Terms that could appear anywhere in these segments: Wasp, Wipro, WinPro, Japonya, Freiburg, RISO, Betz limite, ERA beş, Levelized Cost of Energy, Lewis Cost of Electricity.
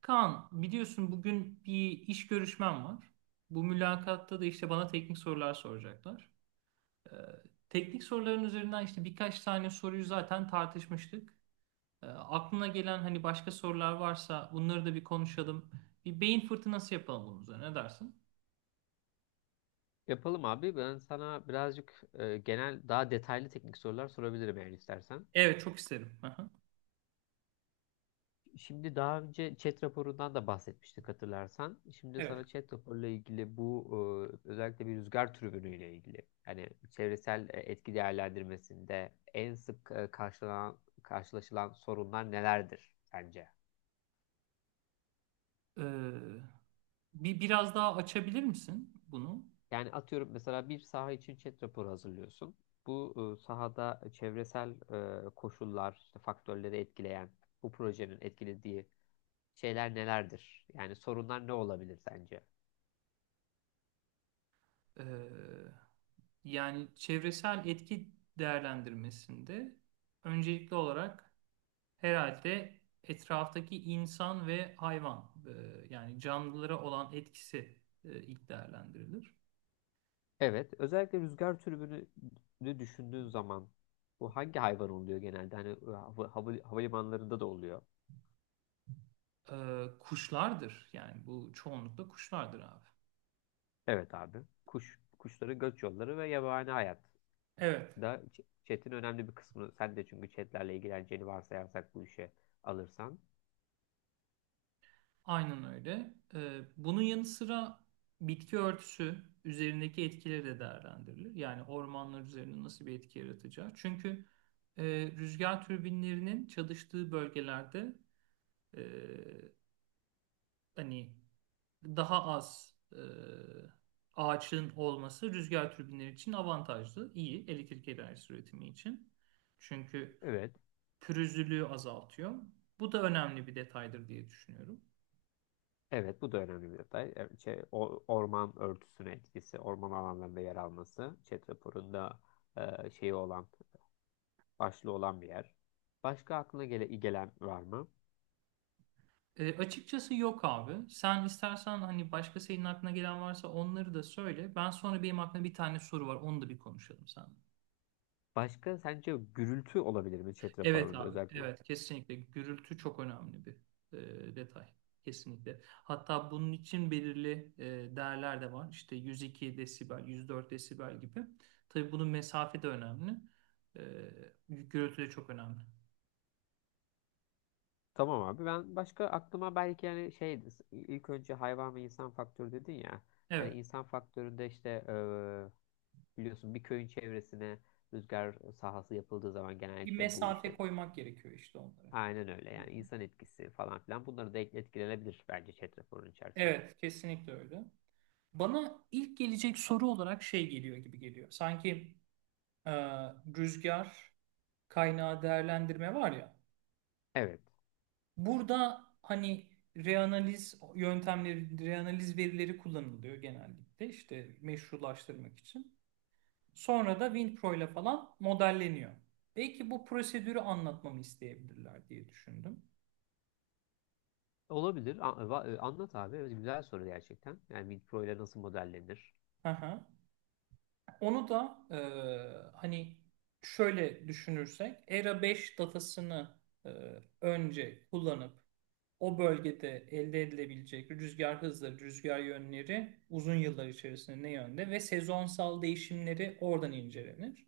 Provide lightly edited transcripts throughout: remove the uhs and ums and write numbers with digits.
Kaan, biliyorsun bugün bir iş görüşmem var. Bu mülakatta da işte bana teknik sorular soracaklar. Ee, teknik soruların üzerinden işte birkaç tane soruyu zaten tartışmıştık. Aklına gelen hani başka sorular varsa bunları da bir konuşalım. Bir beyin fırtınası yapalım bunun üzerine. Ne dersin? Yapalım abi. Ben sana birazcık genel daha detaylı teknik sorular sorabilirim eğer istersen. Evet, çok isterim. Aha. Şimdi daha önce chat raporundan da bahsetmiştik hatırlarsan. Şimdi Evet. sana chat raporuyla ilgili bu özellikle bir rüzgar türbünüyle ilgili yani çevresel etki değerlendirmesinde en sık e, karşılanan karşılaşılan sorunlar nelerdir sence? Ee, biraz daha açabilir misin bunu? Yani atıyorum mesela bir saha için chat raporu hazırlıyorsun. Bu sahada çevresel koşullar, işte faktörleri etkileyen bu projenin etkilediği şeyler nelerdir? Yani sorunlar ne olabilir sence? Ee, yani çevresel etki değerlendirmesinde öncelikli olarak, herhalde etraftaki insan ve hayvan yani canlılara olan etkisi ilk değerlendirilir. Evet, özellikle rüzgar türbünü düşündüğün zaman bu hangi hayvan oluyor genelde? Hani havalimanlarında da oluyor. Kuşlardır yani bu çoğunlukla kuşlardır abi. Evet abi. Kuşların göç yolları ve yabani hayat Evet. da chat'in önemli bir kısmını sen de, çünkü chat'lerle ilgileneceğini varsayarsak bu işe alırsan. Aynen öyle. Bunun yanı sıra bitki örtüsü üzerindeki etkileri de değerlendirilir. Yani ormanlar üzerinde nasıl bir etki yaratacağı. Çünkü e, rüzgar türbinlerinin çalıştığı bölgelerde e, hani daha az ağaçın olması rüzgar türbinleri için avantajlı, iyi elektrik enerjisi üretimi için. Çünkü Evet. pürüzlülüğü azaltıyor. Bu da önemli bir detaydır diye düşünüyorum. Evet, bu da önemli bir detay. Evet. Orman örtüsüne etkisi, orman alanlarında yer alması, chat raporunda şeyi olan başlı olan bir yer. Başka aklına gele gelen var mı? Açıkçası yok abi. Sen istersen hani başka senin aklına gelen varsa onları da söyle. Ben sonra benim aklımda bir tane soru var. Onu da bir konuşalım sen. Başka, sence gürültü olabilir mi chat Evet raporunda abi, özellikle? evet kesinlikle gürültü çok önemli bir detay. Kesinlikle. Hatta bunun için belirli değerler de var. İşte 102 desibel, 104 desibel gibi. Tabii bunun mesafe de önemli. E, gürültü de çok önemli. Tamam abi, ben başka aklıma belki yani şey ilk önce hayvan ve insan faktörü dedin ya. Hani Evet. insan faktöründe işte biliyorsun bir köyün çevresine rüzgar sahası yapıldığı zaman Bir genellikle bu mesafe işte koymak gerekiyor işte onlara. aynen öyle, yani insan etkisi falan filan bunları da etkilenebilir bence chat raporunun içerisine. Evet, kesinlikle öyle. Bana ilk gelecek soru olarak şey geliyor gibi geliyor. Sanki e, rüzgar kaynağı değerlendirme var ya. Evet. Burada hani reanaliz yöntemleri, reanaliz verileri kullanılıyor genellikle işte meşrulaştırmak için. Sonra da WinPro ile falan modelleniyor. Belki bu prosedürü anlatmamı isteyebilirler diye düşündüm. Olabilir. Anlat abi. Evet, güzel soru gerçekten. Yani Wipro ile nasıl modellenir? Hı hı. Onu da hani şöyle düşünürsek ERA5 datasını e, önce kullanıp o bölgede elde edilebilecek rüzgar hızları, rüzgar yönleri uzun yıllar içerisinde ne yönde ve sezonsal değişimleri oradan incelenir.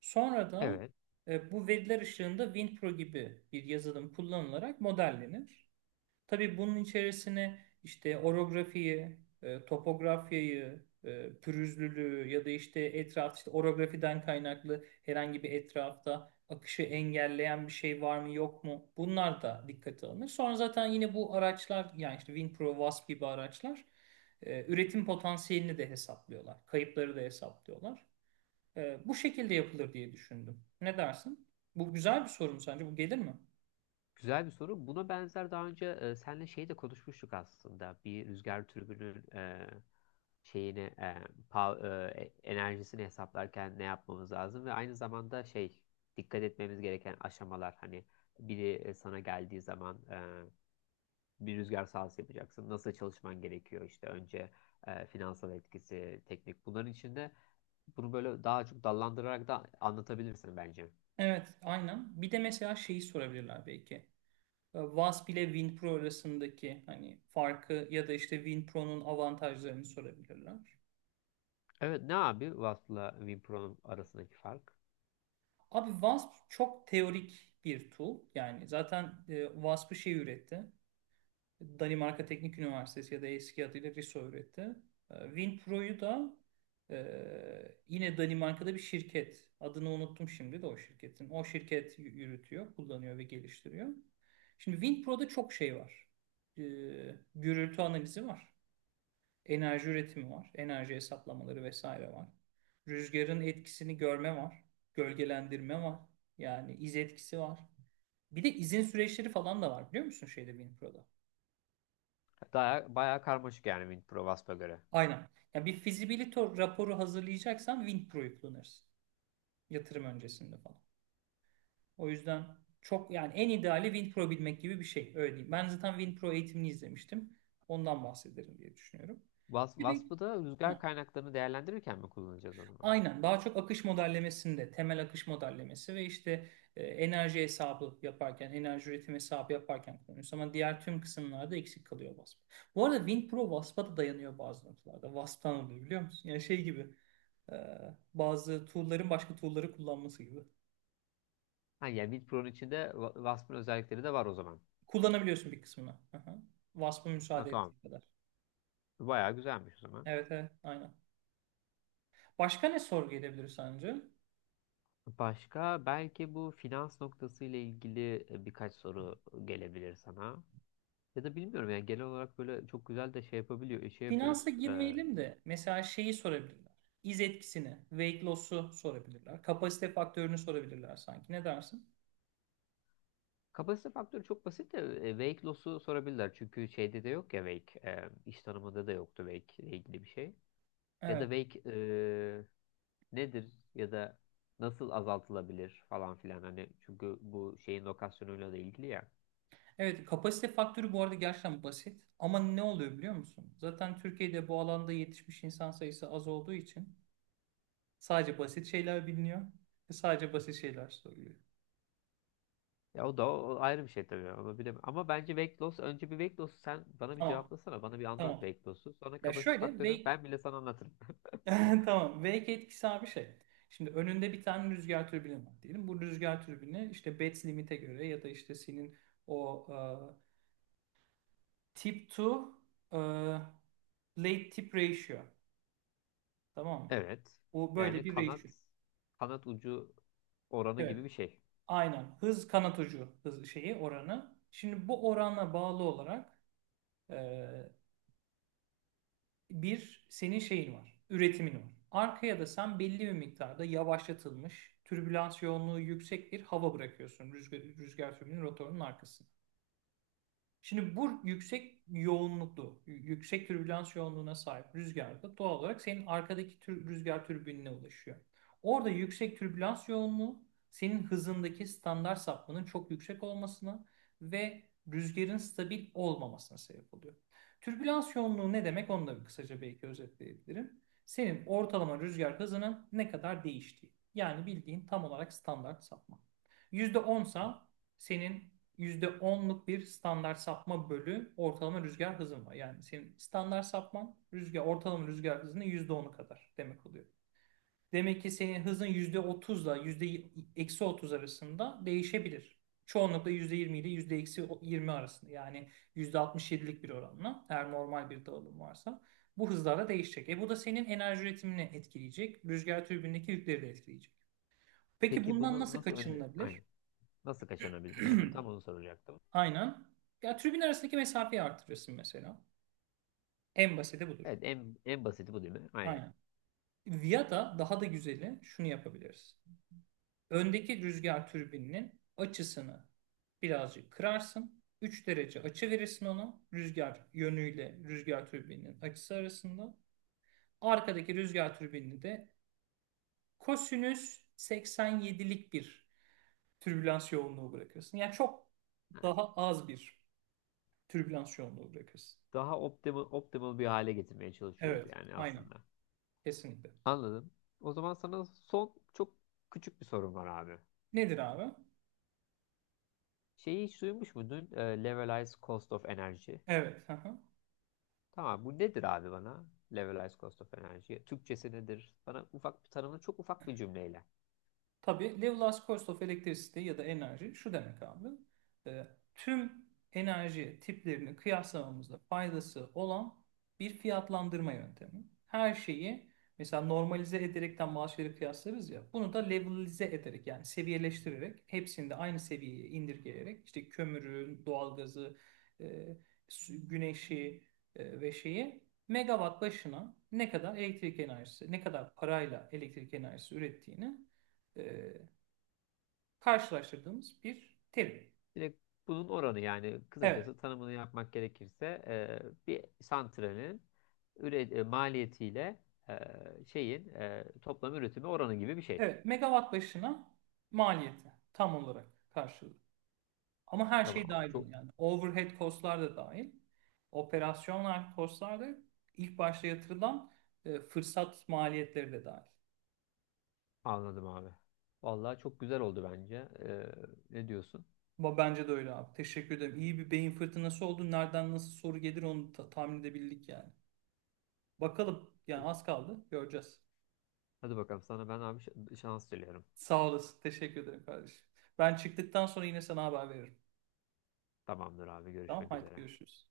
Sonra da Evet. Bu veriler ışığında WinPro gibi bir yazılım kullanılarak modellenir. Tabii bunun içerisine işte orografiyi, topografyayı, pürüzlülüğü ya da işte etraf işte orografiden kaynaklı herhangi bir etrafta akışı engelleyen bir şey var mı yok mu? Bunlar da dikkate alınır. Sonra zaten yine bu araçlar yani işte WinPro, Wasp gibi araçlar üretim potansiyelini de hesaplıyorlar. Kayıpları da hesaplıyorlar. Bu şekilde yapılır diye düşündüm. Ne dersin? Bu güzel bir soru mu sence? Bu gelir mi? Güzel bir soru. Buna benzer daha önce senle şey de konuşmuştuk aslında. Bir rüzgar türbünün şeyini pa- enerjisini hesaplarken ne yapmamız lazım ve aynı zamanda şey dikkat etmemiz gereken aşamalar, hani biri sana geldiği zaman bir rüzgar sahası yapacaksın. Nasıl çalışman gerekiyor işte önce finansal etkisi, teknik bunların içinde, bunu böyle daha çok dallandırarak da anlatabilirsin bence. Evet, aynen. Bir de mesela şeyi sorabilirler belki. Wasp ile WinPro arasındaki hani farkı ya da işte WinPro'nun avantajlarını sorabilirler. Evet, ne abi Wasp'la WinPro'nun arasındaki fark? Abi Wasp çok teorik bir tool. Yani zaten Wasp'ı şey üretti. Danimarka Teknik Üniversitesi ya da eski adıyla RISO üretti. WinPro'yu da yine Danimarka'da bir şirket. Adını unuttum şimdi de o şirketin. O şirket yürütüyor, kullanıyor ve geliştiriyor. Şimdi WinPro'da çok şey var. E, gürültü analizi var. Enerji üretimi var. Enerji hesaplamaları vesaire var. Rüzgarın etkisini görme var. Gölgelendirme var. Yani iz etkisi var. Bir de izin süreçleri falan da var biliyor musun şeyde WinPro'da? Daha, bayağı karmaşık yani WinPro Wasp'a göre. Aynen. Ya bir feasibility raporu hazırlayacaksan WinPro'yu kullanırsın. Yatırım öncesinde falan. O yüzden çok yani en ideali WinPro bilmek gibi bir şey. Öyle diyeyim. Ben zaten WinPro eğitimini izlemiştim. Ondan bahsederim diye düşünüyorum. Bir de- Wasp'ı da Heh. rüzgar kaynaklarını değerlendirirken mi kullanacağız o zaman? Aynen daha çok akış modellemesinde temel akış modellemesi ve işte enerji hesabı yaparken enerji üretim hesabı yaparken kullanıyoruz ama diğer tüm kısımlarda eksik kalıyor WASP. Bu arada WinPro WASP'a da dayanıyor bazı noktalarda. WASP'tan alıyor biliyor musun? Yani şey gibi e, bazı tool'ların başka tool'ları kullanması gibi. Ha, yani WinPro'nun içinde Wasp'ın özellikleri de var o zaman. Kullanabiliyorsun bir kısmını. Aha. WASP'a Ha, müsaade tamam. ettiği kadar. Bayağı güzelmiş o zaman. Evet, evet, aynen. Başka ne sorgu edebilir sence? Başka belki bu finans noktası ile ilgili birkaç soru gelebilir sana. Ya da bilmiyorum, yani genel olarak böyle çok güzel de şey yapabiliyor, şey Finansa yapıyoruz. Girmeyelim de mesela şeyi sorabilirler. İz etkisini, weight loss'u sorabilirler. Kapasite faktörünü sorabilirler sanki. Ne dersin? Kapasite faktörü çok basit de wake loss'u sorabilirler. Çünkü şeyde de yok ya wake. E, iş tanımında da yoktu wake ile ilgili bir şey. Ya Evet. da belki nedir ya da nasıl azaltılabilir falan filan, hani çünkü bu şeyin lokasyonuyla da ilgili ya. Evet, kapasite faktörü bu arada gerçekten basit. Ama ne oluyor biliyor musun? Zaten Türkiye'de bu alanda yetişmiş insan sayısı az olduğu için sadece basit şeyler biliniyor ve sadece basit şeyler soruluyor. Ya o da o ayrı bir şey tabii, onu bilemem. Ama bence weight loss, önce bir weight loss sen bana bir Tamam, cevaplasana, bana bir anlat tamam. weight loss'u. Sonra Ya kapasite şöyle faktörünü weight ben bile sana anlatırım. Tamam. V2 etkisi abi şey. Şimdi önünde bir tane rüzgar türbini var diyelim. Bu rüzgar türbini işte Betz limite göre ya da işte senin o tip to e, late tip ratio. Tamam mı? Evet. Bu böyle Yani bir ratio. Kanat ucu oranı Evet. gibi bir şey. Aynen. Hız kanat ucu hız şeyi oranı. Şimdi bu orana bağlı olarak e, bir senin şeyin var, üretimin var. Arkaya da sen belli bir miktarda yavaşlatılmış, türbülans yoğunluğu yüksek bir hava bırakıyorsun rüzgar türbinin rotorunun arkasına. Şimdi bu yüksek yoğunluklu, yüksek türbülans yoğunluğuna sahip rüzgarda doğal olarak senin arkadaki rüzgar türbinine ulaşıyor. Orada yüksek türbülans yoğunluğu senin hızındaki standart sapmanın çok yüksek olmasına ve rüzgarın stabil olmamasına sebep oluyor. Türbülans yoğunluğu ne demek onu da bir kısaca belki özetleyebilirim. Senin ortalama rüzgar hızının ne kadar değiştiği. Yani bildiğin tam olarak standart sapma. %10 sa senin %10'luk bir standart sapma bölü ortalama rüzgar hızın var. Yani senin standart sapman rüzgar, ortalama rüzgar hızının %10'u kadar demek oluyor. Demek ki senin hızın yüzde otuzla yüzde eksi otuz arasında değişebilir. Çoğunlukla %20 ile yüzde eksi yirmi arasında yani %67'lik bir oranla eğer normal bir dağılım varsa bu hızlarla değişecek. E bu da senin enerji üretimini etkileyecek. Rüzgar türbinindeki yükleri de etkileyecek. Peki Peki bundan bunu nasıl nasıl önle, kaçınılabilir? aynen. Nasıl kaçınabiliriz? Aynen tam onu soracaktım. Aynen. Ya tribün arasındaki mesafeyi artırırsın mesela. En basiti budur. Evet, en basiti bu değil mi? Aynen. Aynen. Ya da daha da güzeli şunu yapabiliriz. Öndeki rüzgar türbininin açısını birazcık kırarsın. 3 derece açı verirsin ona. Rüzgar yönüyle rüzgar türbininin açısı arasında. Arkadaki rüzgar türbinini de kosinüs 87'lik bir türbülans yoğunluğu bırakırsın. Yani çok daha az bir türbülans yoğunluğu bırakırsın. Daha optimal bir hale getirmeye çalışıyoruz Evet, yani aynen. aslında. Kesinlikle. Anladım. O zaman sana son çok küçük bir sorum var abi. Nedir abi? Şeyi hiç duymuş muydun? Levelized Cost of Energy. Evet. Hı hı. Tamam, bu nedir abi bana? Levelized Cost of Energy. Türkçesi nedir? Bana ufak bir tanımını, çok ufak bir cümleyle. Tabii Lewis Cost of Electricity ya da enerji şu demek abi. e, tüm enerji tiplerini kıyaslamamızda faydası olan bir fiyatlandırma yöntemi. Her şeyi mesela normalize ederekten maaşları kıyaslarız ya. Bunu da levelize ederek yani seviyeleştirerek hepsini de aynı seviyeye indirgeyerek işte kömürü, doğalgazı, e, güneşi ve şeyi megawatt başına ne kadar elektrik enerjisi, ne kadar parayla elektrik enerjisi ürettiğini e, karşılaştırdığımız bir terim. Direkt bunun oranı yani, Evet, kısacası tanımını yapmak gerekirse bir santralin maliyetiyle e, şeyin toplam üretimi oranı gibi bir şey. evet, megawatt başına maliyeti tam olarak karşılığı. Ama her şey Tamam abi. dahil bunun Çok. yani. Overhead costlar da dahil. Operasyonel costlar da ilk başta yatırılan fırsat maliyetleri de dahil. Anladım abi. Vallahi çok güzel oldu bence. Ne diyorsun? Ama bence de öyle abi. Teşekkür ederim. İyi bir beyin fırtınası oldu. Nereden nasıl soru gelir onu tahmin edebildik yani. Bakalım yani az kaldı. Göreceğiz. Hadi bakalım, sana ben abi şans diliyorum. Sağ olasın. Teşekkür ederim kardeşim. Ben çıktıktan sonra yine sana haber veririm. Tamamdır abi, Tamam görüşmek haydi üzere. görüşürüz.